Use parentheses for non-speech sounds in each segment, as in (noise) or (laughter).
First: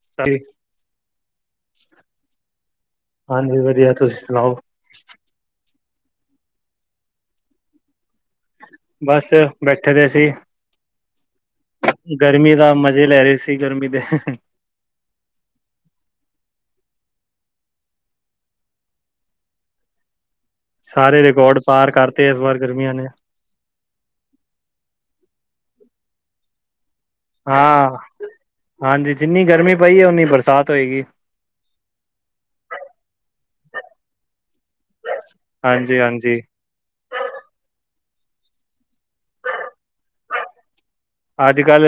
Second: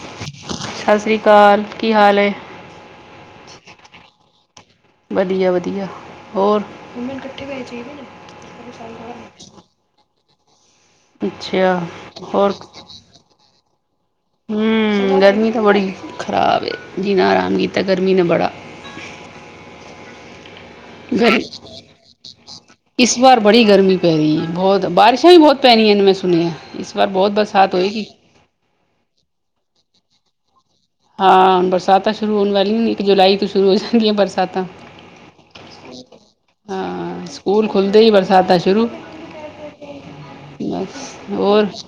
ਸਤਿ ਸ੍ਰੀ ਕਾਲ। ਕੀ ਹਾਲ ਏ? ਹਾਂਜੀ ਵਧੀਆ ਤੁਸੀਂ ਸੁਣਾਓ ਵਧੀਆ - ਵਧੀਆ। ਹੋਰ। - ਬਸ ਬੈਠੇ ਦੇ ਸੀ। ਅਛਾ ਹੋਰ। ਗਰਮੀ ਦਾ ਮਜ਼ੇ ਲੈ ਰਹੇ ਸੀ ਗਰਮੀ ਦੇ ਹੂੰ ਗਰਮੀ ਤਾ ਬੜੀ ਖਰਾਬ ਏ। ਜੀਣਾ ਹਰਾਮ ਕੀਤੈ ਗਰਮੀ ਨੇ ਬੜਾ। ਸਾਰੇ ਗਰ (inaudible) ਰਿਕਾਰਡ ਪਾਰ ਕਰਤੇ ਇਸ ਵਾਰ ਗਰਮੀਆਂ ਨੇ ਇਸ ਬਾਰ ਬੜੀ ਗਰਮੀ ਪੈ ਰਹੀ ਏ ਬਹੁਤ ਬਾਰਿਸ਼- ਬਹੁਤ ਪੈਣੀਆ ਨੇ ਮੈ ਸੁਣਿਐ। ਹਾਂ - ਹਾਂਜੀ ਜਿੰਨੀ ਗਰਮੀ ਪਈ ਏ ਉਨੀ ਬਰਸਾਤ। ਹੋਏਗੀ ਹਾਂ ਬਰਸਾਤਾ ਸ਼ੁਰੂ ਹੋਨ ਵਾਲੀਆ ਇੱਕ ਜੁਲਾਈ ਤੋ ਸ਼ੁਰੂ ਹੋ ਜਾਨਗੀਆ ਬਰਸਾਤਾ। ਹਾਂਜੀ ਹਾਂਜੀ ਹਾਂ, ਸਕੂਲ ਖੁੱਲਦੇ ਈ ਵਰਸ ਸਾਦਾ ਸ਼ੁਰੂ ਬਸ (inaudible) ਅੱਜ ਹੋਰ ਕੱਲ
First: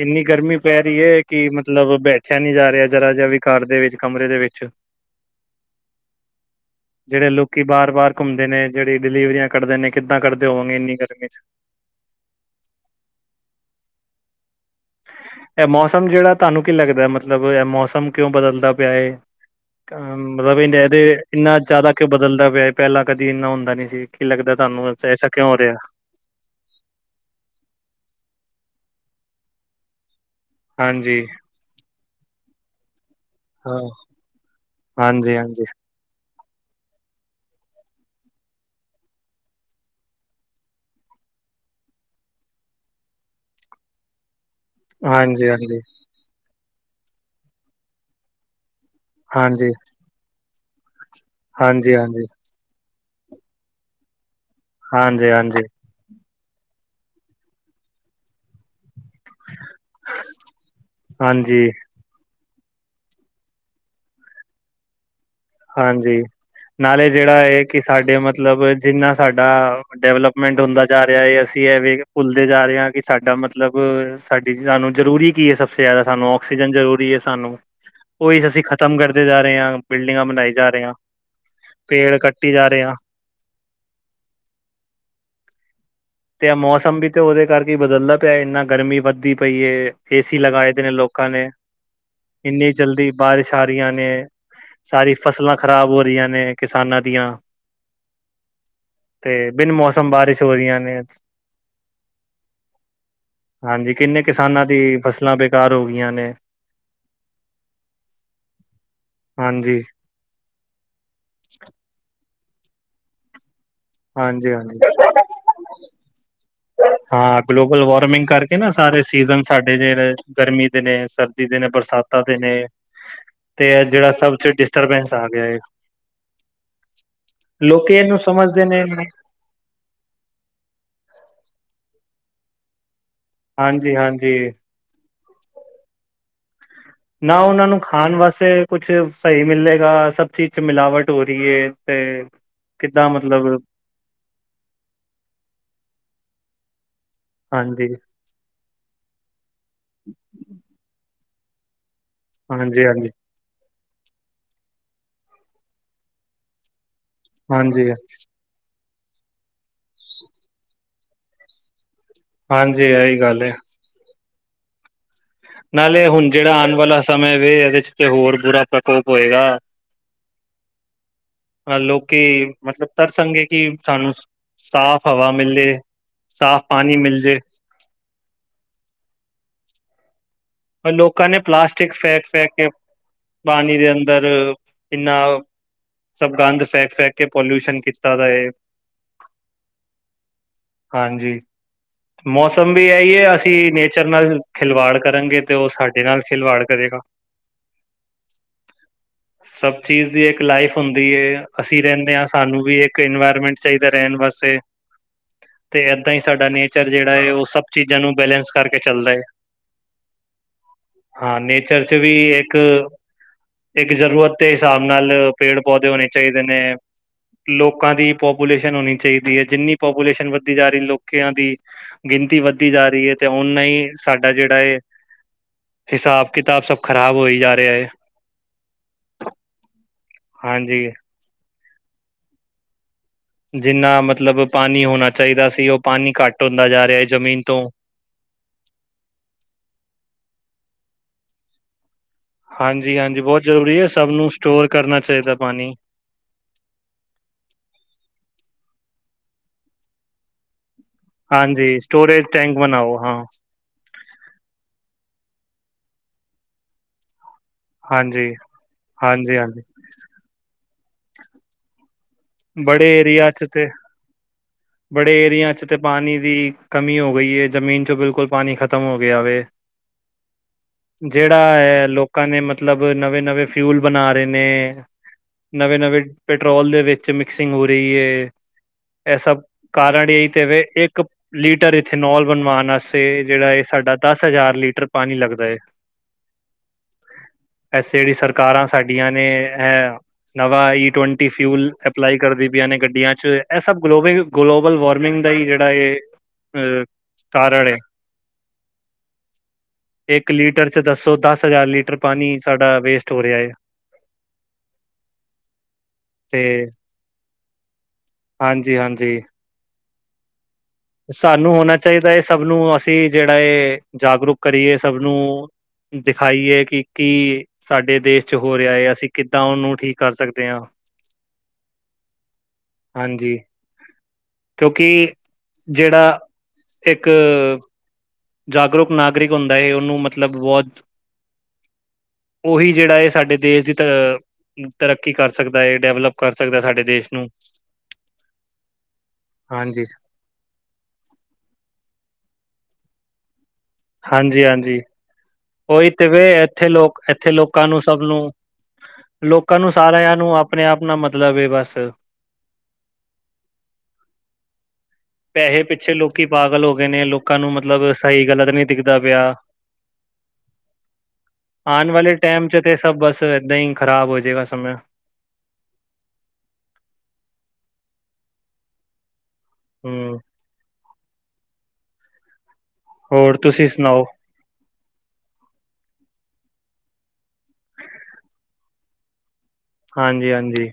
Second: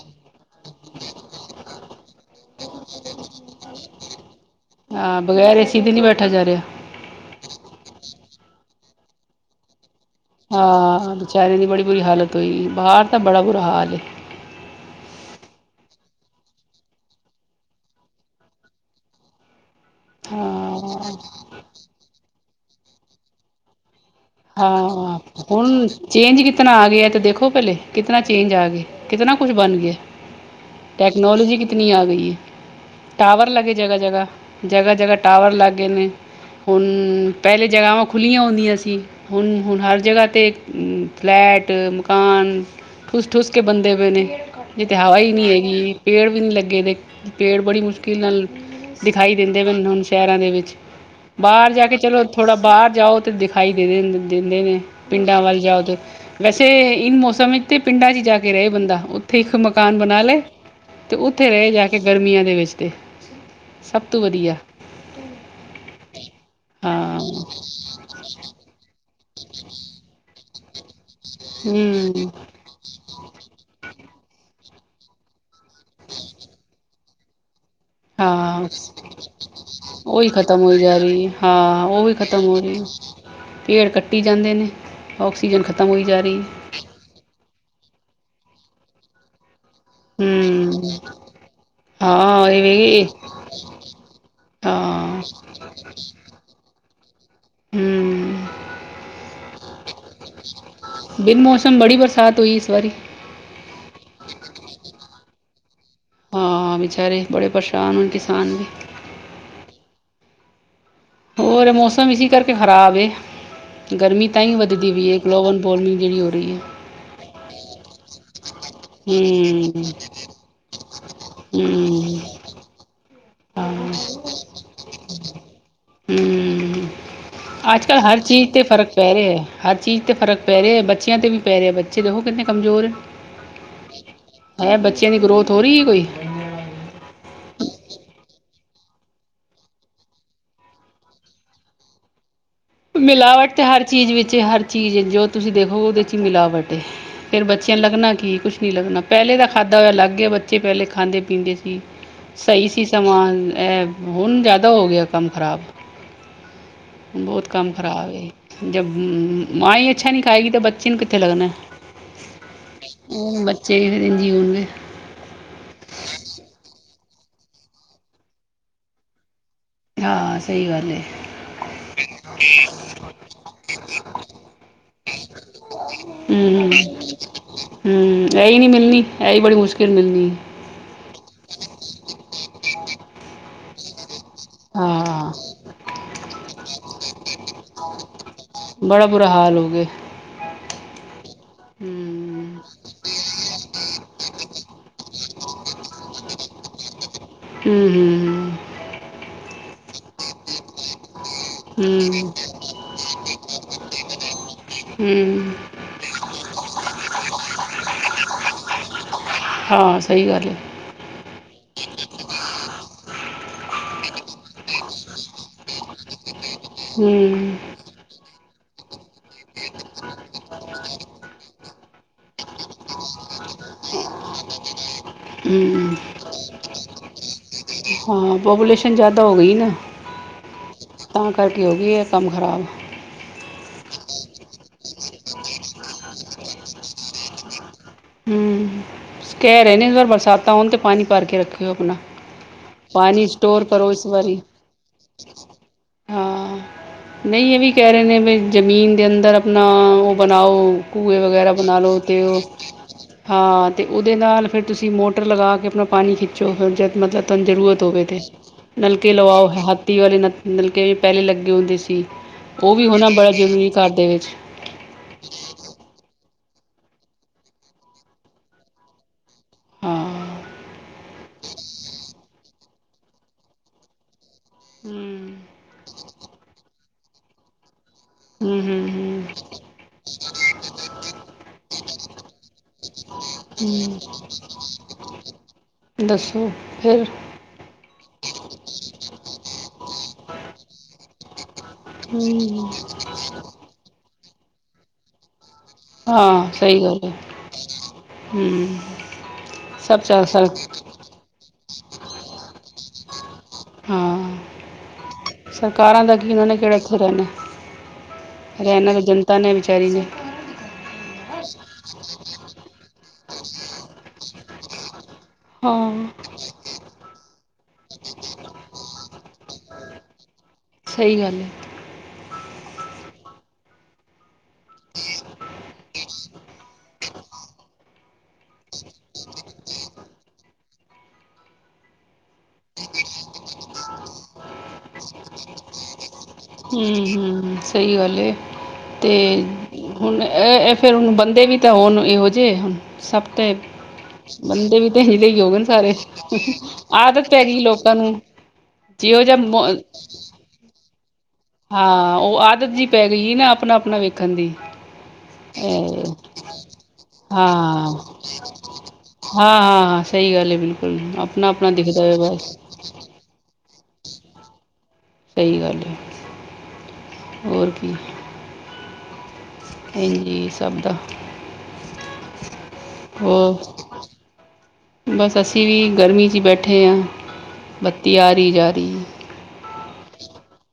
ਇੰਨੀ ਗਰਮੀ ਪੈ ਰਹੀ ਏ, ਕਿ ਮਤਲਬ ਬੈਠ ਰਿਆ ਨੀ ਜਾ ਰਿਹਾ ਜਰਾ ਜਿਹਾ ਵੀ, ਘਰ ਦੇ ਵਿੱਚ, ਕਮਰੇ ਦੇ ਵਿੱਚ। ਹਾਂ ਬਗੈਰ ਏਸੀ ਦੇ ਨਹੀਂ ਬੈਠਾ ਜਾ ਰਿਹਾ ਜਿਹੜੇ ਲੋਕੀ ਬਾਰ, ਬਾਰ ਘੁੰਮਦੇ ਨੇ, ਜਿਹੜੇ ਡਿਲੀਵਰੀਆਂ ਕਰਦੇ ਨੇ ਕਿੱਦਾਂ ਕਰਦੇ ਹੋਵਾਂਗੇ ਇੰਨੀ ਹਾਂ, ਗਰਮੀ ਚ ਵਿਚਾਰੇ ਦੀ ਬੜੀ ਬੁਰੀ ਹਾਲਤ ਹੋਈ, ਬਾਹਰ ਤਾ ਬੜਾ ਬੁਰਾ ਹਾਲ ਏ ਇਹ ਮੌਸਮ ਜਿਹੜਾ ਤੁਹਾਨੂੰ ਕੀ ਲੱਗਦਾ, ਮਤਲਬ ਇਹ ਮੌਸਮ ਕਿਉਂ ਬਦਲਦਾ ਪਿਆ ਏ? ਅ ਮਤਲਬ ਇਦੇ ਹਾਂ ਇੰਨਾ ਜ਼ਿਆਦਾ ਕਿ ਬਦਲਦਾ ਪਿਆ, ਪਹਿਲਾਂ ਕਦੀ ਇੰਨਾ ਹੁੰਦਾ ਨੀ ਸੀ। ਕੀ ਲੱਗਦਾ ਤੁਹਾਨੂੰ ਹਾਂ, ਐਸਾ ਕਿਉਂ ਹੋ ਰਿਹਾ ਹੁਣ ਚੇਂਜ ਕਿਤਨਾ ਆ ਗਿਆ ਤੇ ਦੇਖੋ ਪਹਿਲੇ, ਕਿਤਨਾ ਚੇਂਜ ਆ ਗਿਆ। ਕਿਤਨਾ ਕੁਛ ਬਣ ਗਿਆ, ਹਾਂਜੀ ਟੈਕਨੋਲੋਜੀ ਕਿਤਨੀ ਆ ਗਈ ਹੈ। ਟਾਵਰ ਲੱਗੇ ਹਾਂ ਜਗ੍ਹਾ, ਜਗ੍ਹਾ ਜਗ੍ਹਾ, ਜਗ੍ਹਾ ਹਾਂਜੀ ਟਾਵਰ ਹਾਂਜੀ ਲੱਗ ਗਏ ਨੇ। ਹੁਣ ਪਹਿਲੇ ਜਗ੍ਹਾਵਾਂ ਖੁੱਲ੍ਹੀਆਂ ਹੁੰਦੀਆਂ ਸੀ ਹੁਣ, ਹੁਣ ਹਰ ਜਗ੍ਹਾ 'ਤੇ ਫਲੈਟ, ਮਕਾਨ ਠੂਸ, ਠੂਸ ਕੇ ਬੰਦੇੇ ਵੇਲੇ ਏ ਤੇ ਹਵਾ ਈ ਹਾਂਜੀ ਨਹੀਂ ਹਾਂਜੀ ਹੈਗੀ, ਪੇੜ ਵੀ ਨਹੀਂ ਲੱਗੇ ਦੇ, ਪੇੜ ਬੜੀ ਮੁਸ਼ਕਿਲ ਨਾਲ ਦਿਖਾਈ ਦਿੰਦੇ ਹਾਂਜੀ ਵੇ, ਹੁਣ ਸ਼ਹਿਰਾਂ ਦੇ ਵਿੱਚ ਬਾਹਰ ਜਾ ਹਾਂਜੀ ਹਾਂਜੀ ਕੇ ਚਲੋ ਥੋੜਾ ਬਾਹਰ ਜਾਓ ਤੇ ਦਿਖਾਈ ਦੇ ਦ ਨੇ ਦਿੰਦੇ ਨੇ ਹਾਂਜੀ ਪਿੰਡਾਂ ਵੱਲ ਹਾਂਜੀ ਜਾਓ ਤੇ ਵੈਸੇ, ਇਨ ਮੌਸਮ ਵਿੱਚ ਤੇ ਪਿੰਡਾਂ ਚ' ਜਾ ਕੇ ਰਹੇ ਬੰਦਾ ਉੱਥੇ ਇੱਕ ਮਕਾਨ ਬਣਾ ਲਏ ਅਤੇ ਉੱਥੇ ਹਾਂਜੀ ਰਹੇ ਜਾ ਕੇ ਗਰਮੀਆਂ ਦੇ ਵਿੱਚ। ਸਭ ਤੋਂ ਵਧੀਆ। ਹਾਂਜੀ, ਨਾਲੇ ਹਾਂ ਜਿਹੜਾ ਹੈ ਕਿ ਸਾਡੇ ਮਤਲਬ ਜਿੰਨਾ ਸਾਡਾ ਡਿਵਲਪ ਮੇੰਟ ਹੁੰਦਾ ਜਾ ਰਿਹਾ ਹੈ, ਅਸੀਂ ਐਵੇਂ ਹੂੰ ਭੁੱਲਦੇ ਜਾ ਰਹੇ ਹਾਂ ਕਿ ਸਾਡਾ ਮਤਲਬ ਸਾਡੀ ਸਾਨੂੰ ਜ਼ਰੂਰੀ ਕੀ ਹੈ, ਸਭ ਤੋਂ ਜ਼ਿਆਦਾ ਸਾਨੂੰ ਆਕਸੀਜਨ ਜ਼ਰੂਰੀ ਹੈ ਸਾਨੂੰ ਉਹੀ ਅਸੀਂ ਹਾਂ ਖ਼ਤਮ ਕਰਦੇ ਜਾ ਰਹੇ ਹਾਂ ਬਿਲਡਿੰਗਾਂ ਉਹੀ ਬਣਾਈ ਖਤਮ ਹੋਈ ਰਹੇ ਹਾਂ ਜਾ ਰਹੀ, ਹਾਂ ਉਹ ਵੀ ਪੇੜ ਖ਼ਤਮ ਕੱਟੀ ਹੋ ਜਾ ਰਹੀ ਰਹੇ ਹਾਂ ਏ ਪੇੜ ਕੱਟੀ ਜਾਂਦੇ ਨੇ, ਆਕਸੀਜਨ ਖ਼ਤਮ ਹੋਈ ਜਾ ਰਹੀ ਤੇ ਹੈ ਮੌਸਮ ਵੀ ਤੇ ਉਹਦੇ ਕਰਕੇ ਬਦਲਦਾ ਪਿਆ, ਇੰਨਾ ਗਰਮੀ ਵੱਧਦੀ ਪਈ ਏ ਏਸੀ ਲਗਾਏ ਦੇ ਹੂੰ ਨੇ ਲੋਕਾਂ ਨੇ, ਹਾਂ ਇਹ ਇੰਨੀ ਵੇ ਜਲਦੀ ਬਾਰਿਸ਼ ਆ ਰਹੀਆਂ ਨੇ। ਸਾਰੀ ਹਾਂ ਫਸਲਾਂ ਖ਼ਰਾਬ ਹੋ ਰਹੀਆਂ ਨੇ, ਕਿਸਾਨਾਂ ਦੀਆਂ, ਹੂੰ ਤੇ' ਬਿਨ ਮੌਸਮ ਬਾਰਿਸ਼ ਹੋ ਰਹੀਆਂ ਨੇ, ਹਾਂਜੀ, ਕਿੰਨੇ ਕਿਸਾਨਾਂ ਦੀ ਫਸਲਾਂ ਬੇਕਾਰ ਹੋ ਗਈਆਂ ਨੇ ਹਾਂ, ਵਿਚਾਰੇ ਬੜੇ ਪਰੇਸ਼ਾਨ ਨੇ ਕਿਸਾਨ ਵੀ। ਹਾਂਜੀ ਹੋਰ ਮੌਸਮ ਇਸੀ ਕਰਕੇ ਖ਼ਰਾਬ ਏ। ਗਰਮੀ ਤਾਂ ਹਾਂਜੀ ਹੀ ਹਾਂਜੀ ਵਧਦੀ ਵੀਈ ਹੈ, ਗਲੋਬਲ ਵਾਰਮਿੰਗ ਜਿਹੜੀ ਹੋ ਰਹੀ ਹੈ। ਹਾਂ, ਗਲੋਬਲ ਵਾਰਮਿੰਗ ਕਰਕੇ ਨਾ ਸਾਰੇ ਸੀਜ਼ਨ ਸਾਡੇ ਜ ਗਰਮੀ ਦੇ ਨੇ, ਸਰਦੀ ਦੇ ਨੇ, ਬਰਸਾਤ ਪਤਾ ਤੇ ਨੇ ਤੇ ਜਿਹੜਾ ਸਭ ਚ ਡਿਸਟਰਬੈਂਸ ਆ ਗਿਆਏ ਹਮ ਅੱਜ- ਲੋਕੀ ਕੱਲ੍ਹ ਇਹਨੂੰ ਹਰ ਚੀਜ਼ ਤੇ ਸਮਝਦੇ ਨੇ ਫ਼ਰਕ ਪੈ ਰਿਹਾ ਹੈ, ਹਰ ਚੀਜ਼ ਤੇ ਫ਼ਰਕ ਪੈ ਰਿਹਾ ਹੈ, ਬੱਚਿਆਂ ਤੇ ਵੀ ਪੈ ਰਿਹਾ ਬੱਚੇ ਦੇਖੋ ਕਿੰਨੇ ਕਮਜ਼ੋਰ ਨ, ਹਾਂਜੀ ਹਾਂਜੀ ਹੈ ਬੱਚਿਆਂ ਦੀ ਗਰੋਥ ਹੋ ਰਹੀ ਹੈ ਕੋਈ? ਨਾ ਉਹਨਾਂ ਨੂੰ ਖਾਣ ਵਾਸਤੇ ਕੁਛ ਸਹੀ ਮਿਲਲੇਗਾ, ਸਭ ਚੀਜ਼ ਚ ਮਿਲਾਵਟ ਹੋ ਰਹੀ ਹੈ ਤੇ ਕਿੱਦਾਂ ਮਿਲਾਵਟ ਮਤਲਬ ਤੇ ਹਰ ਚੀਜ਼ ਵਿੱਚ, ਹਰ ਚੀਜ਼ ਜੋ ਤੁਸੀਂ ਦੇਖੋ ਉਹਦੇ ਵਿੱਚ ਹੀ ਮਿਲਾਵਟ ਹੈ। ਫੇਰ ਬੱਚਿਆਂ ਨੂੰ ਹਾਂਜੀ ਲੱਗਣਾ ਕੀ, ਕੁਛ ਨੀ ਲੱਗਣਾ, ਪਹਿਲੇ ਦਾ ਖਾਦਾ ਹੋਇਆ ਲੱਗ ਗਿਆ। ਬੱਚੇ ਪਹਿਲੇ ਖਾਂਦੇ ਪੀਂਦੇ ਸੀ। ਸਹੀ ਸੀ ਹਾਂਜੀ ਹਾਂਜੀ ਸਮਾਂ, ਇਹ ਹੁਣ ਜ਼ਿਆਦਾ ਹੋ ਗਿਆ ਕੰਮ ਖ਼ਰਾਬ। ਬਹੁਤ ਕੰਮ ਹਾਂਜੀ ਖ਼ਰਾਬ ਹੈ, ਜੇ ਮਾਂ ਹੀ ਅੱਛਾ ਨੀ ਖਾਏਗੀ ਤਾਂ ਬੱਚੇ ਨੂੰ ਕਿੱਥੇ ਲੱਗਣਾ। ਹਾਂਜੀ ਇਹੀ ਗੱਲ ਹਮ ਹੈ ਬੱਚੇ ਵੀ ਫਿਰ ਐਂਜ ਹੀ ਹੋਣਗੇ ਨਾਲੇ ਹੁਣ ਜਿਹੜਾ ਆਉਣ ਵਾਲਾ ਸਮੇਂ ਵੇ, ਇਹਦੇ ਚ' ਤੇ ਹੋਰ ਬੁਰਾ ਪ੍ਰਕੋਪ ਹੋਏਗਾ। ਹਾਂ, ਸਹੀ ਗੱਲ ਹੈ। ਅ ਲੋਕੀ, ਮਤਲਬ ਤਰਸੰਗੇ ਕਿ ਸਾਨੂੰ ਸਾਫ਼ ਹਵਾ ਮਿਲੇ ਸਾਫ਼ ਪਾਨੀ ਮਿਲ ਜੇ ਹਮ ਇਹੀ ਨੀ ਮਿਲਣੀ ਐਹੀ ਬੜੀ ਮੁਸ਼ਕਿਲ ਮਿਲਣੀ ਏ ਪਰ ਲੋਕਾਂ ਨੇ ਪਲਾਸਟਿਕ ਫੈਕ ਫੇਕ ਕੇ ਪਾਣੀ ਦੇ ਅਦਰ ਕਿੰਨਾ ਹਾਂ ਸਭ ਗੰਦ ਫੈਕ ਫੇਕ ਕੇ ਪੋਲਿਊਸ਼ਨ ਕੀਤਾ ਦਾ ਏ (unintelligible) ਹਾਂਜੀ ਹੂੰ ਮੌਸਮ ਵੀ ਇ ਹੀ ਹੈ ਅਸੀਂ ਨੇਚਰ ਨਾਲ ਖਿਲਵਾੜ ਕਰਾਂਗੇ ਤੇ ਉਹ ਸਾਡੇ ਨਾਲ ਖਿਲਵਾੜ ਕਰੇਗਾ ਹੁੰ, ਹੁੰ, ਹੁੰ ਸਭ ਚੀਜ਼ ਦੀ ਇੱਕ ਲਾਈਫ ਹੁੰਦੀ ਏ ਅਸੀਂ ਰਹਿੰਦੇ ਹਾਂ ਹੂੰ ਸਾਨੂੰ ਵੀ ਇੱਕ ਇਨਵਾਇਰਮੈਂਟ ਚਾਹੀਦਾ ਰਹਿਣ ਵਾ ਸੇ ਹੂੰ ਤੇ ਏਦਾਂ ਹੀ ਸਾਡਾ ਨੇਚਰ ਜਿਹੜਾ ਹੈ ਉਹ ਸਭ ਚੀਜ਼ਾਂ ਨੂੰ ਬੈਲਂਸ ਕਰਕੇ ਚੱਲਦਾ ਹੈ ਹਾਂ ਸਹੀ ਗੱਲ ਹੈ। ਹਾਂ ਨੇਚ ਰ ਚ ਵੀ ਇੱਕ ਇੱਕ ਜ਼ਰੂਰਤ ਦੇ ਹਿਸਾਬ ਨਾਲ ਪੇੜ ਪੌਦੇ ਹੋਣੇ ਚਾਹੀਦੇ ਨੇ ਹੂੰ ਲੋਕਾਂ ਦੀ ਪੌਪ ਪਾਪੂਲੇਸ਼ਨ ਹੋਣੀ ਚਾਹੀਦੀ ਹੈ ਜਿੰਨੀ ਵੱਧਦੀ ਜਾ ਰਹੀ ਲੋਕਾਂ ਦੀ ਗਿਣਤੀ ਵੱਧਦੀ ਜਾ ਰਹੀ ਹੈ ਤੇ ਹੁੰ ਓਹਨਾ ਹੀ ਸਾਡਾ ਜਿਹੜਾ ਹੂੰ ਹਿਸਾਬ ਕਿਤਾਬ ਸਭ ਖ਼ਰਾਬ ਹੋਈ ਜਾ ਰਿਹਾ ਹੈ ਹਾਂ ਪਾਪੂਲੇਸ਼ਨ ਜ਼ਿਆਦਾ ਹੋ ਗਈ ਨਾ ਹਾਂਜੀ ਤਾਂ ਕਰਕੇ ਹੋਗੀ ਇਹ ਕੰਮ ਖ਼ਰਾਬ ਜਿੰਨਾ ਮਤਲਬ ਪਾਣੀ ਹੋਣਾ ਚਾਹੀਦਾ ਸੀ ਉਹ ਪਾਣੀ ਘੱਟ ਹੁੰਦਾ ਜਾ ਰਿਹਾ ਜ਼ਮੀਨ ਤੋਂ ਹਮ ਕਹਿ ਰਹੇ ਨੇ ਅਗਰ ਬਰਸਾਤਾਂ ਹੋਣ ਤੇ ਪਾਣੀ ਭਰ ਕੇ ਰੱਖਿਓ ਅਪਨਾ ਹਾਂਜੀ ਹਾਂਜੀ ਪਾਣੀ ਬਹੁਤ ਸਟੋਰ ਜ਼ਰੂਰੀ ਹੈ ਕਰੋ ਇਸ ਸਭ ਨੂੰ ਵਾਰੀ। ਸਟੋਰ ਕਰਨਾ ਚਾਹੀਦਾ ਪਾਣੀ ਹਾਂ ਨਹੀਂ ਇਹ ਵੀ ਕਹਿ ਰਹੇ ਨੇ ਵੀ ਜ਼ਮੀਨ ਦੇ ਅੰਦਰ ਆਪਣਾ ਉਹ ਬਣਾਓ ਕੁੰਏ ਵਗੈਰਾ ਬਣਾ ਹਾਂਜੀ ਲਓ ਤੇ ਸਟੋਰੇਜ ਟੈਂਕ ਬਣਾਓ ਹਾਂ ਤੇ ਉਹਦੇ ਨਾਲ ਫਿਰ ਤੁਸੀਂ ਮੋਟਰ ਲਗਾ ਕੇ ਆਪਣਾ ਪਾਣੀ ਖਿੱਚੋ ਫਿਰ ਜਦ ਮਤਲਬ ਤਨ ਜ਼ਰੂਰਤ ਹੋ ਗਈ ਤੇ ਹਾਂਜੀ ਨਲਕੇ ਹਾਂਜੀ ਲਵਾਓ ਹਾਂਜੀ ਹਾਥੀ ਵਾਲੇ ਨ ਨਲਕੇ ਵੀ ਪਹਿਲੇ ਲੱਗੇ ਹੁੰਦੇ ਸੀ ਉਹ ਵੀ ਬੜੇ ਹੋਣਾ ਬੜਾ ਏਰੀਆ ਚ ਤੇ ਜ਼ਰੂਰੀ ਘਰ ਦੇ ਵਿੱਚ ਬੜੇ ਏਰੀਆ ਚ ਤੇ ਪਾਨੀ ਦੀ ਕਮੀ ਹੋ ਗਈ ਹੈ ਜ਼ਮੀਨ ਚ ਬਿਲਕੁਲ ਪਾਣੀ ਖ਼ਤਮ ਹੋ ਗਿਆ ਵੇ ਹਾਂ ਜਿਹੜਾ ਹੈ ਲੋਕਾਂ ਨੇ ਮਤਲਬ ਨਵੇਂ ਨਵੇਂ ਫਿਊਲ ਬਣਾ ਨੇ ਹੂੰ ਨਵੇਂ ਨਵੇਂ ਪੈਟਰੋਲ ਦੇ ਵਿੱਚ ਮਿਕਸਿੰਗ ਹੋ ਰ ਹੂੰ ਹੂੰ ਇਹ ਹੂੰ ਸ ਕਾਰਨ ਇਹੀ ਤੇੇ ਇੱਕ ਲੀਟਰ ਇਥੇ ਨੋਲ ਬਣਵਾਨ ਵਾਸਤੇ ਜਿਹੜਾ ਹੈ ਸਾਡਾ ਹੂੰ ਦਸ ਹਜ਼ਾਰ ਲੀਟਰ ਪਾਣੀ ਲੱਗਦਾ ਹੈ ਦੱਸੋ ਫਿਰ ਐਸੇ ਜਿਹੜੀ ਸਰਕਾਰਾਂ ਸਾਡੀਆਂ ਨੇ ਹੈ ਨਵਾਂ ਈ ਟਵੰਟੀ ਫਿਊਲ ਅਪਲਾਈ ਕਰਦੀ ਪਈਆਂ ਨੇ ਗੱਡੀਆਂ ਚ ਇਹ ਸਭ ਗਲੋਬਲ ਗਲੋਬਲ ਵਾਰਮਿੰਗ ਦਾ ਹੀ ਹਾਂ ਸਹੀ (unintelligible) ਗੱਲ ਹੈ ਕਰਨ ਏ ਹੂੰ ਸਭ ਚੱਲ ਇੱਕ ਸਰ ਲੀਟਰ ਚ ਦੱਸੋ ਦਸ ਹਜ਼ਾਰ ਲੀਟਰ ਪਾਣੀ ਸਾਡਾ ਵੇਸਟ ਹੋ ਰਿਹਾ ਹੈ ਹਾਂ ਸਰਕਾਰਾਂ ਦਾ ਕੀ ਉਹ ਨੇ ਤੇ ਕਿਹੜਾ ਹਾਂਜੀ ਰਿਆਣ ਤਾਂ ਹਾਂਜੀ ਜਨਤਾ ਨੇ ਵਿਚਾਰੀ ਨੇ ਸਾਨੂੰ ਹੋਣਾ ਚਾਹੀਦਾ ਹੈ ਸਭ ਨੂੰ ਅਸੀਂ ਜਿਹੜਾ ਹੈ ਜਾਗਰੂਕ ਕਰੀਏ ਸਭ ਨੂੰ ਹਾਂ ਦਿਖਾਈਏ ਕਿ ਕੀ ਸਾਡੇ ਦੇਸ਼ ਚ ਹੋ ਰਿਹਾ ਹੈ ਅਸੀਂ ਕਿੱਦਾਂ ਉਹਨੂੰ ਠੀਕ ਕਰ ਸਕਦੇ ਹਾਂ ਸਹੀ ਗੱਲ ਹੈ। ਹਾਂਜੀ। ਕਿਉਂਕਿ ਜਿਹੜਾ ਇੱਕ ਜਾਗਰੂਕ ਨਾਗਰਿਕ ਹੁੰਦਾ ਹੈ ਉਹਨੂੰ ਮਤਲਬ ਬਹੁਤ ਉਹੀ ਜਿਹੜਾ ਹੈ ਸਾਡੇ ਦੇਸ਼ ਦੀ ਤ ਤਰੱਕੀ ਕਰ ਸਕਦਾ ਹੈ ਡਿਵੈਲਪ ਕਰ ਸਕਦਾ ਸਾਡੇ ਹਮ, ਦੇਸ਼ ਨੂੰ ਹਮ ਸਹੀ ਗੱਲ। ਤੇ ਹਾਂਜੀ ਹੁਣ ਫਿਰ ਹੁ ਬੰਦੇ ਵੀ ਤਾਂ ਹੋਣ ਇਹੋ ਜਿਹੇ ਜੇ ਹੁਣ ਸਭ ਤੇ ਹਾਂਜੀ ਬੰਦੇ ਹਾਂਜੀ ਵੀ ਹੀਲੇ ਹੋਗਣ ਉਹੀ ਸਾਰੇ ਤੇ ਵੇ ਇੱਥੇ ਲੋਕ ਆਦਤ ਇੱਥੇ ਪੈ ਗਈ ਲੋਕਾਂ ਸਭ ਨੂੰ ਜੀਓ ਜਾ ਲੋਕਾਂ ਨੂੰ ਸਾਰਿਆਂ ਨੂੰ ਆਪਣੇ ਆਪ ਨਾਲ ਮਤਲਬ ਹੈ ਬਸ ਹਾਂ ਉਹ ਆਦਤ ਜੀ ਪੈ ਗਈ ਸੀ ਨਾ, ਆਪਣਾ ਆਪਣਾ ਵੇਖਣ ਦੀ। ਪੈਸੇ ਪਿੱਛੇ ਇਹ ਲੋਕੀ ਪਾਗਲ ਹੋ ਗਏ ਨੇ, ਲੋਕਾਂ ਨੂੰ ਮਤਲਬ ਹਾਂ ਸਹੀ ਗਲਤ ਨੀ ਦਿਖਦਾ ਪਿਆ। ਹਾਂ ਹਾਂ ਸਹੀ ਗੱਲ ਹੈ ਬਿਲਕੁਲ ਆਪਣਾ ਆਪਣਾ ਆਉਣ ਦਿਖਦਾ ਵਾਲੇ ਹੈ ਬਸ ਟਾਈਮ ਚ ਤੇ, ਸਭ ਬਸ ਇੱਦਾਂ ਹੀ ਖ਼ਰਾਬ ਹੋ ਜਾਏਗਾ ਸਮੇ। ਸਹੀ ਗੱਲ ਐ, ਹੋਰ ਕੀ। ਇੰਝ ਹਮ ਜੀ ਸਭ ਦਾ ਹੋ, ਹੋਰ ਤੁਸੀਂ ਸੁਣਾਓ ਬਸ ਅਸੀਂ ਵੀ ਗਰਮੀ ਚ ਬੈਠੇ ਠੇ ਆ ਬੱਤੀ ਆਰੀ ਜਾਰੀ ਐ। ਹਾਂਜੀ ਹਾਂਜੀ।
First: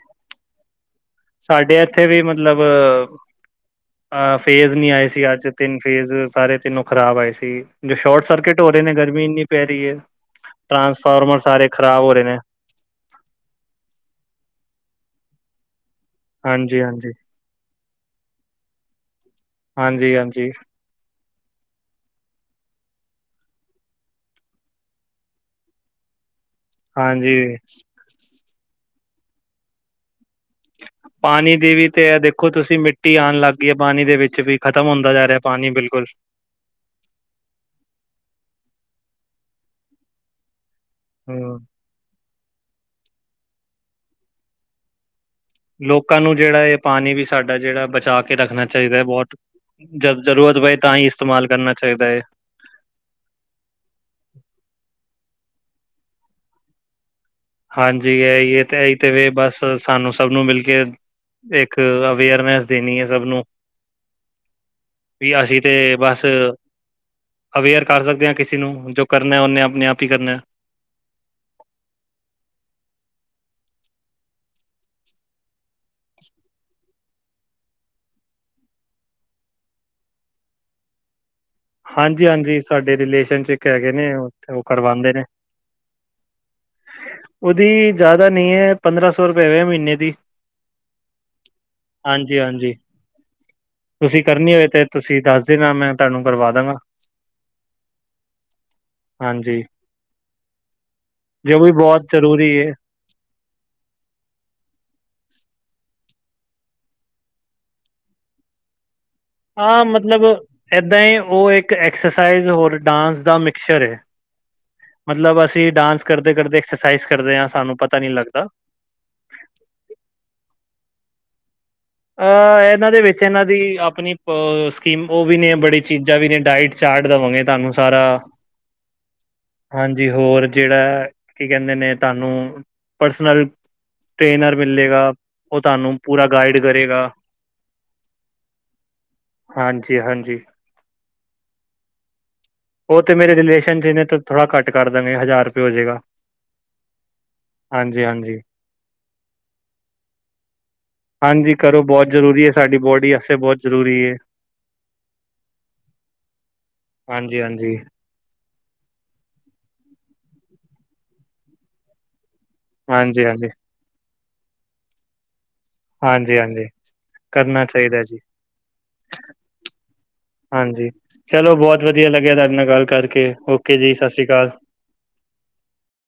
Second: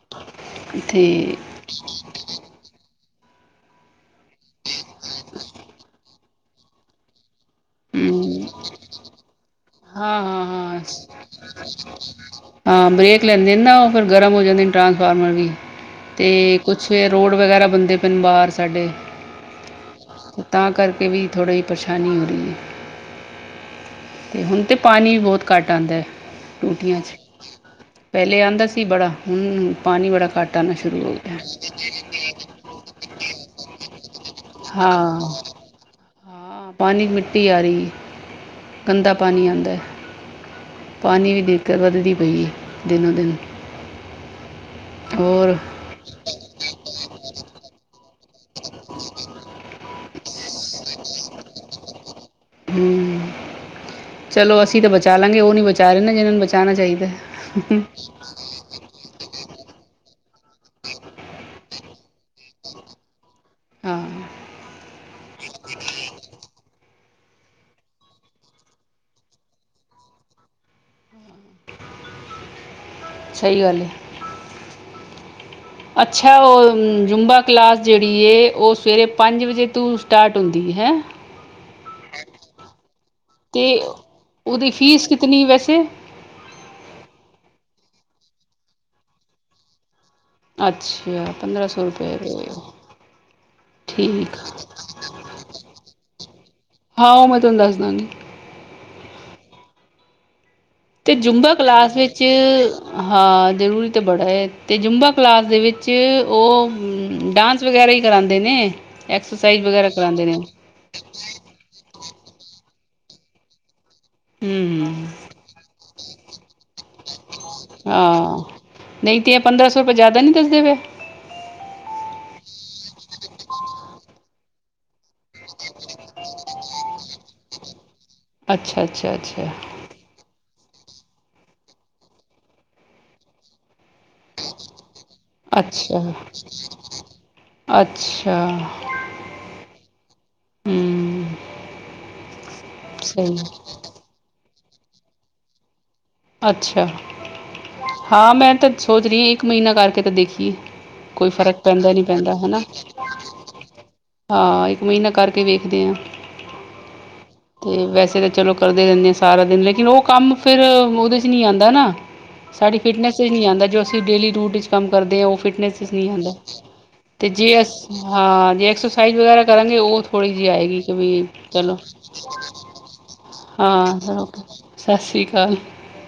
ਤੇ ਸਾਡੇ ਐਥੇ ਵੀ ਮਤਲਬ ਅਹ ਫੇਜ਼ ਨੀ ਆਏ ਸੀ, ਅੱਜ ਤਿੰਨ ਫੇਜ਼ ਸਾਰੇ ਤਿੰਨੋ ਖ਼ਰਾਬ ਆਏ ਸੀ। ਜੋ ਸ਼ੋਟ ਹਮ ਸਰਕਿਟ ਹੋ ਰਹੇ ਨੇ, ਗਰਮੀ ਇੰਨੀ ਪੈ ਰਹੀ ਐ ਹਾਂ ਹਾਂ ਹਾਂ ਟਰਾਂਸਫਾਰਮਰ ਸਾਰੇ ਖ਼ਰਾਬ ਹੋ ਰਹੇ ਨੇ। ਹਾਂ ਬ੍ਰਰੇਕ ਲੈਂਦੇ ਨੇ ਨਾ, ਉਹ ਫਿਰ ਗਰਮ ਹੋ ਜਾਂਦੇ ਨੇ ਟਰਾਂਸਫਾਰਮਰ ਵੀ, ਤੇ ਹਾਂਜੀ ਕੁਛ ਹਾਂਜੀ ਰੋਡ ਵਗੈਰਾ ਬੰਦੇ ਪੈਣ ਬਾਹਰ ਸਾਡੇ ਹਾਂਜੀ ਤੇ ਹਾਂਜੀ ਤਾਂ ਕਰਕੇ ਵੀ ਥੋੜ੍ਹਾ ਜੀ ਪਰੇਸ਼ਾਨੀ ਹੋ ਰਹੀ ਐ। ਤੇ ਹੁਣ ਤੇ ਪਾਣੀ ਵੀ ਬਹੁਤ ਘੱਟ ਆਦਾ ਐ। ਹਾਂਜੀ ਲਿਆਉਂਦਾ ਸੀ ਬੜਾ, ਹੁਣ ਪਾਣੀ ਬੜਾ ਘੱਟ ਆਉਣਾ ਸ਼ੁਰੂ ਹੋ ਗਿਆ ਪਾਣੀ ਦੀ ਵੀ ਤੇ ਆ ਦੇਖੋ ਤੁਸੀਂ ਮਿੱਟੀ ਆਉਣ ਲੱਗ ਗਈ ਹੈ ਪਾਣੀ ਦੇ ਵਿੱਚ ਵੀ, ਖ਼ਤਮ ਹੁੰਦਾ ਹਾਂ ਜਾ ਰਿਹਾ ਪਾਣੀ ਬਿਲਕੁਲ। ਹਾਂ, ਪਾਣੀ ਮਿੱਟੀ ਆ ਰਹੀ, ਗੰਦਾ ਪਾਣੀ ਆਉਂਦਾ। ਪਾਣੀ ਦੀ ਹਮ ਦੀਕਤ ਵੱਧਦੀ ਪਈ ਐ, ਦਿਨੋ ਦਿਨ। ਹੋਰ ਲੋਕਾਂ ਨੂੰ ਜਿਹੜਾ ਐ, ਪਾਣੀ ਵੀ ਸਾਡਾ ਜਿਹੜਾ ਬਚਾ ਕੇ ਰੱਖਣਾ ਚਾਹੀਦਾ ਹੈ, ਬਹੁਤ ਜਬ ਜ਼ਰੂਰਤ ਪਏ ਤਾਂ ਹੀ ਇਸਤੇਮਾਲ ਕਰਨਾ ਚਾਹੀਦਾ ਹੈ। ਹੂੰ, ਚਲੋ ਅਸੀਂ ਤੇ ਬਚਾ ਲਾਂਗੇ, ਔ ਨੀ ਬਚਾ ਰਹੇ ਨਾ ਜਿਨਾਂ ਨੂੰ ਬਚਾਨਉਣਾ ਚਾਹੀਦਾ। ਹੈ। ਹਾਂਜੀ, ਇਹ ਤਾਂ ਇਹੀ ਤੇ ਵੀ ਬੱਸ ਸਾਨੂੰ ਸਭ ਨੂੰ ਮਿਲ ਕੇ, ਇੱਕ ਅਵੇਅਰਨੈਸ ਦੇਣੀ ਐ ਸਭ ਨੂੰ ਹਾਂ। ਬੀ, ਅਸੀਂ ਤੇ ਬਸ ਅਵੇਅਰ ਕਰ ਸਕਦੇ ਆ, ਕਿਸੇ ਨੂੰ ਜੋ ਕਰਨਾ ਉਹਨੇ ਆਪਣੇ ਆਪ ਹੀ ਕਰਨਾ। ਹੂੰ (unintelligible) ਸਹੀ ਗੱਲ ਐ। ਅੱਛਾ ਔ ਜੁੰਮਬਾ ਕਲਾਸ ਜਿਹੜੀ ਐ, ਉਹ ਸਵੇਰੇ ਪੰਜ ਵਜੇ ਤੋਂ ਸਟਾਰਟ ਹੁੰਦੀ ਹੈ। ਹੈ? ਹਾਂਜੀ ਹਾਂਜੀ, ਸਾਡੇ ਰਿਲੇਸ਼ਨ ਚ ਤੇ ਇੱਕ ਹੈਗੇ ਨੇ, ਉੱਥੇ ਉਹ ਉਹਦੀ ਫੀਸ ਕਰਵਾਉਦੇ ਨੇ। ਕਿਤਨੀ ਵੈਸੇ ਉਹਦੀ ਜ਼ਿਆਦਾ ਨਹੀਂ ਐ, ਪੰਦਰਾਂ ਸੌ ਰੁਪਏ ਹੋ ਮਹੀਨੇ ਦੀ। ਅੱਛਾ ਪੰਦਰਾਂ ਸੌ ਰੁਪਏ ਹਾਂਜੀ ਵੇ। ਹਾਂਜੀ ਤੁਸੀਂ ਕਰਨੀ ਹੋਏ ਤੇ ਤੁਸੀਂ ਦੱਸ ਦੇਣਾ, ਮੈਂ ਤੁਹਾਨੂੰ ਕਰਵਾ ਦਾਂਗਾ ਹਾਂ, ਉਹ ਮੈਂ ਤੁਹਾਨੂੰ ਦੱਸ ਦਾਗੀ। ਹਾਂਜੀ ਤੇ ਜੂੰਬਾ ਜੋ ਵੀ ਕਲਾਸ ਬਹੁਤ ਵਿੱਚ, ਜ਼ਰੂਰੀ ਹੈ ਹਾਂ, ਜ਼ਰੂਰੀ ਤਾਂ ਬੜਾ ਐ, ਤੇ ਜੁੰਬਾ ਕਲਾਸ ਦੇ ਵਿੱਚ, ਔ ਡਾਂਸ ਵਗੈਰਾ ਹੀ ਕਰਾਉਂਦੇ ਨੇ। ਐਕਸਰਸਾਈਜ਼ ਆਹ ਵਗੈਰਾ ਮਤਲਬ ਕਰਾਉਂਦੇ ਨੇ ਏਦਾਂ ਹੀ, ਔ ਇੱਕ ਐਕਸਰਸਾਈਜ਼ ਹੋਰ ਡਾਂਸ ਦਾ ਮਿਕਚਰ ਐ। ਹੂੰ ਮਤਲਬ, ਅਸੀਂ ਡਾਂਸ ਕਰਦੇ ਕਰਦੇ ਐਕਸਰਸਾਈਜ਼ ਕਰਦੇ ਆ, ਸਾਨੂੰ ਪਤਾ ਨੀ ਹਾਂ ਲੱਗਦਾ। ਨਹੀਂ ਤੇ ਇਹ ਪੰਦਰਾਂ ਸੌ ਰੁਪਏ ਜ਼ਿਆਦਾ ਨਹੀ ਦੱਸਦੇ ਪਏ? ਅਹ ਇਹਨਾਂ ਦੇ ਵਿੱਚ ਇਹਨਾਂ ਦੀ ਆਪਣੀ ਪ ਸਕੀਮ, ਉਹ ਵੀ ਨੇ, ਬੜੀ ਚੀਜ਼ਾਂ ਵੀ ਨੇ ਡਾਇਟ ਚ ਕਟ ਦੇਵਾਂਗੇ ਤੁਹਾਨੂੰ ਸਾਰਾ, ਅੱਛਾ ਅੱਛਾ ਅੱਛਾ ਹਾਂਜੀ ਹੋਰ ਜਿਹੜਾ ਕੀ ਕਹਿੰਦੇ ਨੇ, ਤੁਹਾਨੂੰ ਪਰਸਨਲ ਟ੍ਰੇਨਰ ਮਿਲੇਗਾ ਔ ਅੱਛਾ ਤੁਹਾਨੂੰ ਪੂਰਾ ਗਾਈਡ ਕਰੇਗਾ। ਅੱਛਾ ਹਾਂਜੀ- ਹਾਂਜੀ। ਹਮ (inaudible) ਔ ਤੇ ਮੇਰੇ ਸਹੀ ਰਿਲੇਸ਼ਨ ਚ ਨੇ, ਤੇ ਥੋੜ੍ਹਾ ਘਟ ਕਰ ਦੇਣਗੇ, ਹਜ਼ਾਰ ਰੁਪਏ ਹੋ ਜਾਏਗਾ। ਅੱਛਾ, ਹਾਂਜੀ-ਹਾਂਜੀ। ਹਾਂ ਮੈਂ ਤੇ ਸੋਚ ਰਹੀ ਹਾਂ, ਇੱਕ ਮਹੀਨਾ ਕਰਕੇ ਤਾਂ ਦੇਖੀਏ ਕੋਈ ਹਾਂਜੀ ਫ਼ਰਕ ਕਰੋ ਪੈਂਦਾ ਨੀ ਬਹੁਤ ਪੈਂਦਾ ਜ਼ਰੂਰੀ ਹੈ ਹੈਨਾ। ਸਾਡੀ ਬੋਡੀ ਵਾਸਤੇ ਬਹੁਤ ਜ਼ਰੂਰੀ ਹੈ ਹਾਂ ਇੱਕ ਮਹੀਨਾ ਕਰਕੇ ਵੇਖਦੇ ਆ। (inaudible) ਹਾਂਜੀ ਹਾਂਜੀ। ਤੇ ਵੈਸੇ ਤਾਂ ਚਲੋ ਕਰਦੇ ਰਹਿੰਦੇ ਆ ਸਾਰਾ ਦਿਨ ਲੇਕਿਨ ਔ ਕੰਮ ਫਿਰ ਉਹਦੇ ਚ ਨੀ ਆਉਂਦਾ ਨਾ ਸਾਡੀ ਫਿਟਨਸ ਚ ਨਈ ਹਾਂਜੀ-ਹਾਂਜੀ, ਆਂਦਾ ਜੋ ਅਸੀ ਡੇਲੀ ਰੂਟ ਚ ਕੰਮ ਕਰਦੇ ਆ ਉਹ ਫਿਟਨਸ ਚ ਨਈ ਆਂਦਾ। ਹਾਂਜੀ-ਹਾਂਜੀ ਤੇ ਜੇ ਕਰਨਾ ਅਸ ਚਾਹੀਦਾ ਜੀ, ਹਾਂ ਜੇ ਐਕਸਰਸਾਈਜ਼ ਵਗੈਰਾ ਕਰਾਂਗੇ ਉਹ ਥੋੜ੍ਹੀ ਜੇਈ ਆਏਗੀ ਹਾਂਜੀ ਕਿ ਵੀ ਚਲੋ ਬਹੁਤ ਵਧੀਆ ਲੱਗਿਆ ਤੁਹਾਡੇ ਨਾਲ ਗੱਲ ਕਰਕੇ ਓਕੇ ਜੀ ਹਾਂ, ਸਤਿ ਸ਼੍ਰੀ ਚਲੋ ਅਕਾਲ। ਠੀਕ, ਸਸ ਸ੍ਰੀ ਅਕਾਲ।